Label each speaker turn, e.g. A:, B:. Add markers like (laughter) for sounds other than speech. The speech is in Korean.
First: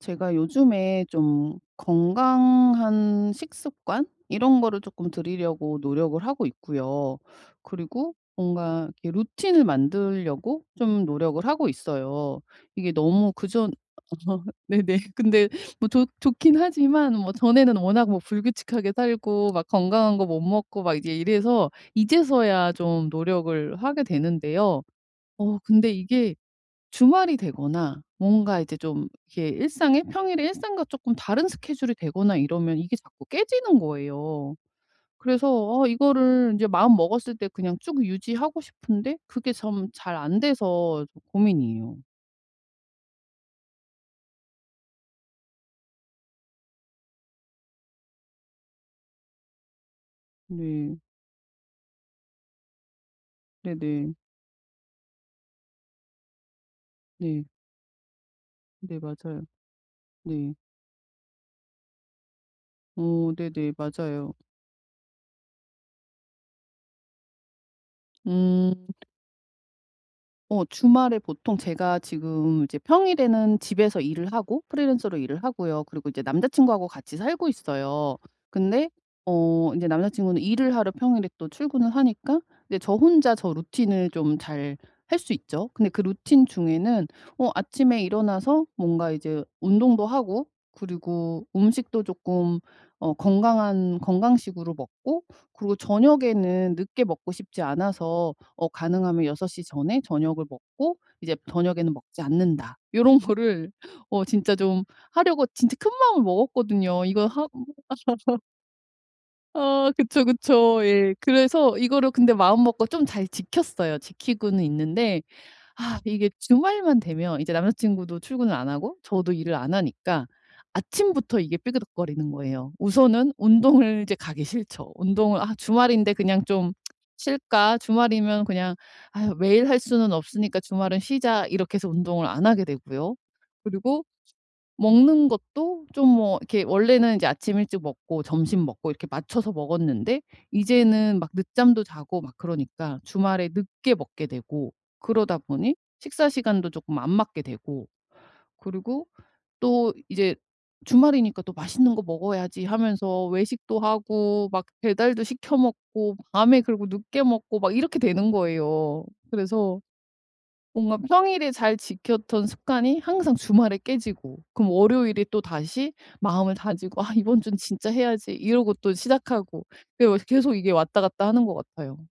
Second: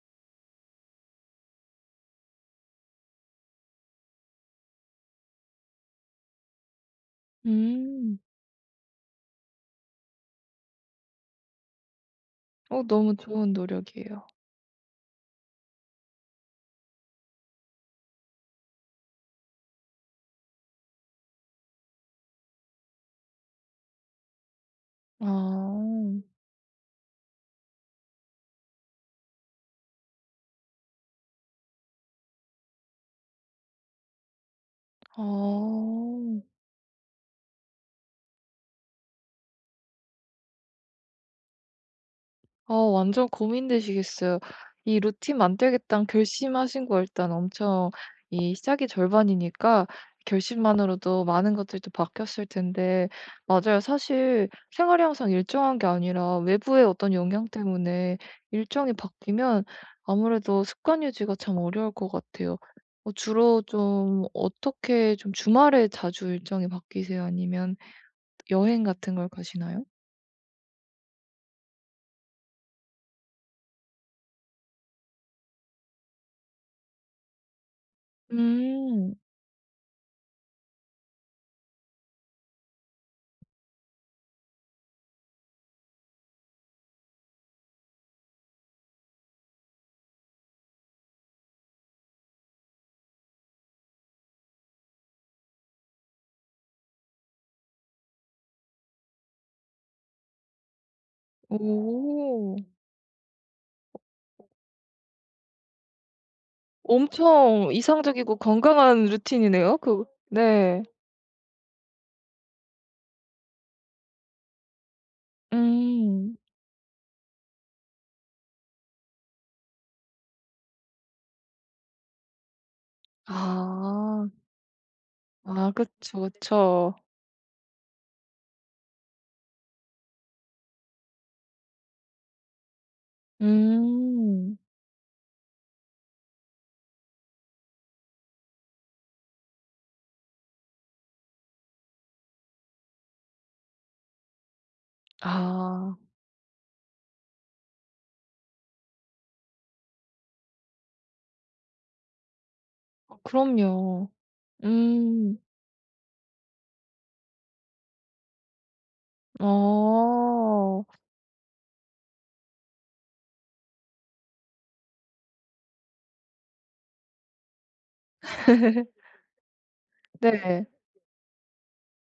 A: 제가 요즘에 좀 건강한 식습관 이런 거를 쪼끔 들이려고 노력을 하고 있고요. 그리고
B: 음.
A: 뭔가 이 루틴을 만들려고 좀 노력을 하고 있어요.
B: 어
A: 이게
B: 너무
A: 너무
B: 좋은
A: 그전
B: 노력이에요.
A: (unintelligible) 네네 근데 뭐 좋 좋긴 하지만 뭐 전에는 워낙 뭐 불규칙하게 살고 막 건강한 거 못 먹고 막 이제 이래서 이제서야 좀 노력을 하게 되는데요. 어 근데
B: 아.
A: 이게 주말이 되거나 뭔가 이제 좀 이렇게 일상에 평일에 일상과 쪼끔 다른 스케줄이 되거나 이러면 이게 자꾸 깨지는 거예요. 그래서 아
B: 아.
A: 이거를 이제 마음먹었을 때 그냥 쭉 유지하고 싶은데 그게 좀 잘 안 돼서 고민이에요.
B: 어 완전 고민되시겠어요. 이 루틴 만들겠다는 결심하신 거 일단 엄청 이 시작이 절반이니까
A: 네.
B: 결심만으로도 많은 것들이 또 바뀌었을 텐데. 맞아요,
A: 네네.
B: 사실 생활이 항상 일정한 게 아니라 외부의 어떤
A: 네.
B: 영향 때문에 일정이
A: 네 맞아요.
B: 바뀌면
A: 네.
B: 아무래도 습관 유지가 참 어려울 것 같아요. 어
A: 어
B: 주로
A: 네네.
B: 좀
A: 맞아요.
B: 어떻게 좀 주말에 자주 일정이 바뀌세요? 아니면
A: 음.
B: 여행 같은 걸 가시나요?
A: 어 주말에 보통 제가 지금 이제 평일에는 집에서 일을 하고 프리랜서로 일을 하고요. 그리고 이제 남자 친구하고 같이 살고 있어요. 근데
B: 음.
A: 어 인제 남자 친구는 일을 하러 평일에 또 출근을 하니까 네 저 혼자 저 루틴을 좀 잘할 수 있죠. 근데 그 루틴 중에는 어 아침에 일어나서 뭔가 이제 운동도 하고 그리고 음식도 쪼끔 어 건강한 건강식으로 먹고 그리고 저녁에는 늦게 먹고 싶지 않아서 어 가능하면 6:00 전에 저녁을 먹고 이제 저녁에는 먹지
B: 오.
A: 않는다 요런 거를 어 진짜 좀 하려고 진짜 큰 마음을 먹었거든요. 이거 하
B: 엄청 이상적이고
A: (chuckles)
B: 건강한 루틴이네요.
A: 아
B: 그
A: 그쵸,
B: 네.
A: 그쵸. 예. 그래서 이거를 근데 마음먹고 좀 잘 지켰어요. 지키고는 있는데. 아 이게
B: 음.
A: 주말만 되면 이제 남자 친구도 출근을 안 하고 저도 일을 안 하니까 아침부터 이게 삐그덕거리는 거예요. 우선은 운동을 이제
B: 아.
A: 가기 싫죠. 운동을 '아
B: 아
A: 주말인데
B: 그쵸,
A: 그냥 좀 (smacks lips)
B: 그쵸.
A: 쉴까?' 주말이면 그냥 '아유 매일 할 수는 없으니까 주말은 쉬자.' 이렇게 해서 운동을 안 하게 되고요. 그리고
B: 음.
A: 먹는 것도 좀 뭐 이렇게 원래는 아침 일찍 먹고 점심 먹고 이렇게 맞춰서 먹었는데 이제는 막 늦잠도 자고 막 그러니까 주말에 늦게 먹게 되고 그러다 보니
B: 아.
A: 식사 시간도 쪼끔 안 맞게 되고 그리고 또 이제 '주말이니까 또 맛있는 거 먹어야지.' 하면서 외식도
B: 그럼요.
A: 하고 막 배달도
B: 음.
A: 시켜 먹고 밤에 그리고 늦게 먹고 막 이렇게 되는 거예요. 그래서
B: 어.
A: 뭔가 평일에 잘 지켰던 습관이 항상 주말에 깨지고 그럼 월요일에 또다시 마음을 다지고 '아 이번 주는 진짜 해야지.' 이러고 또 시작하고
B: (chuckles)
A: 그게 요새 계속
B: 네.
A: 이게 왔다 갔다 하는 것 같아요.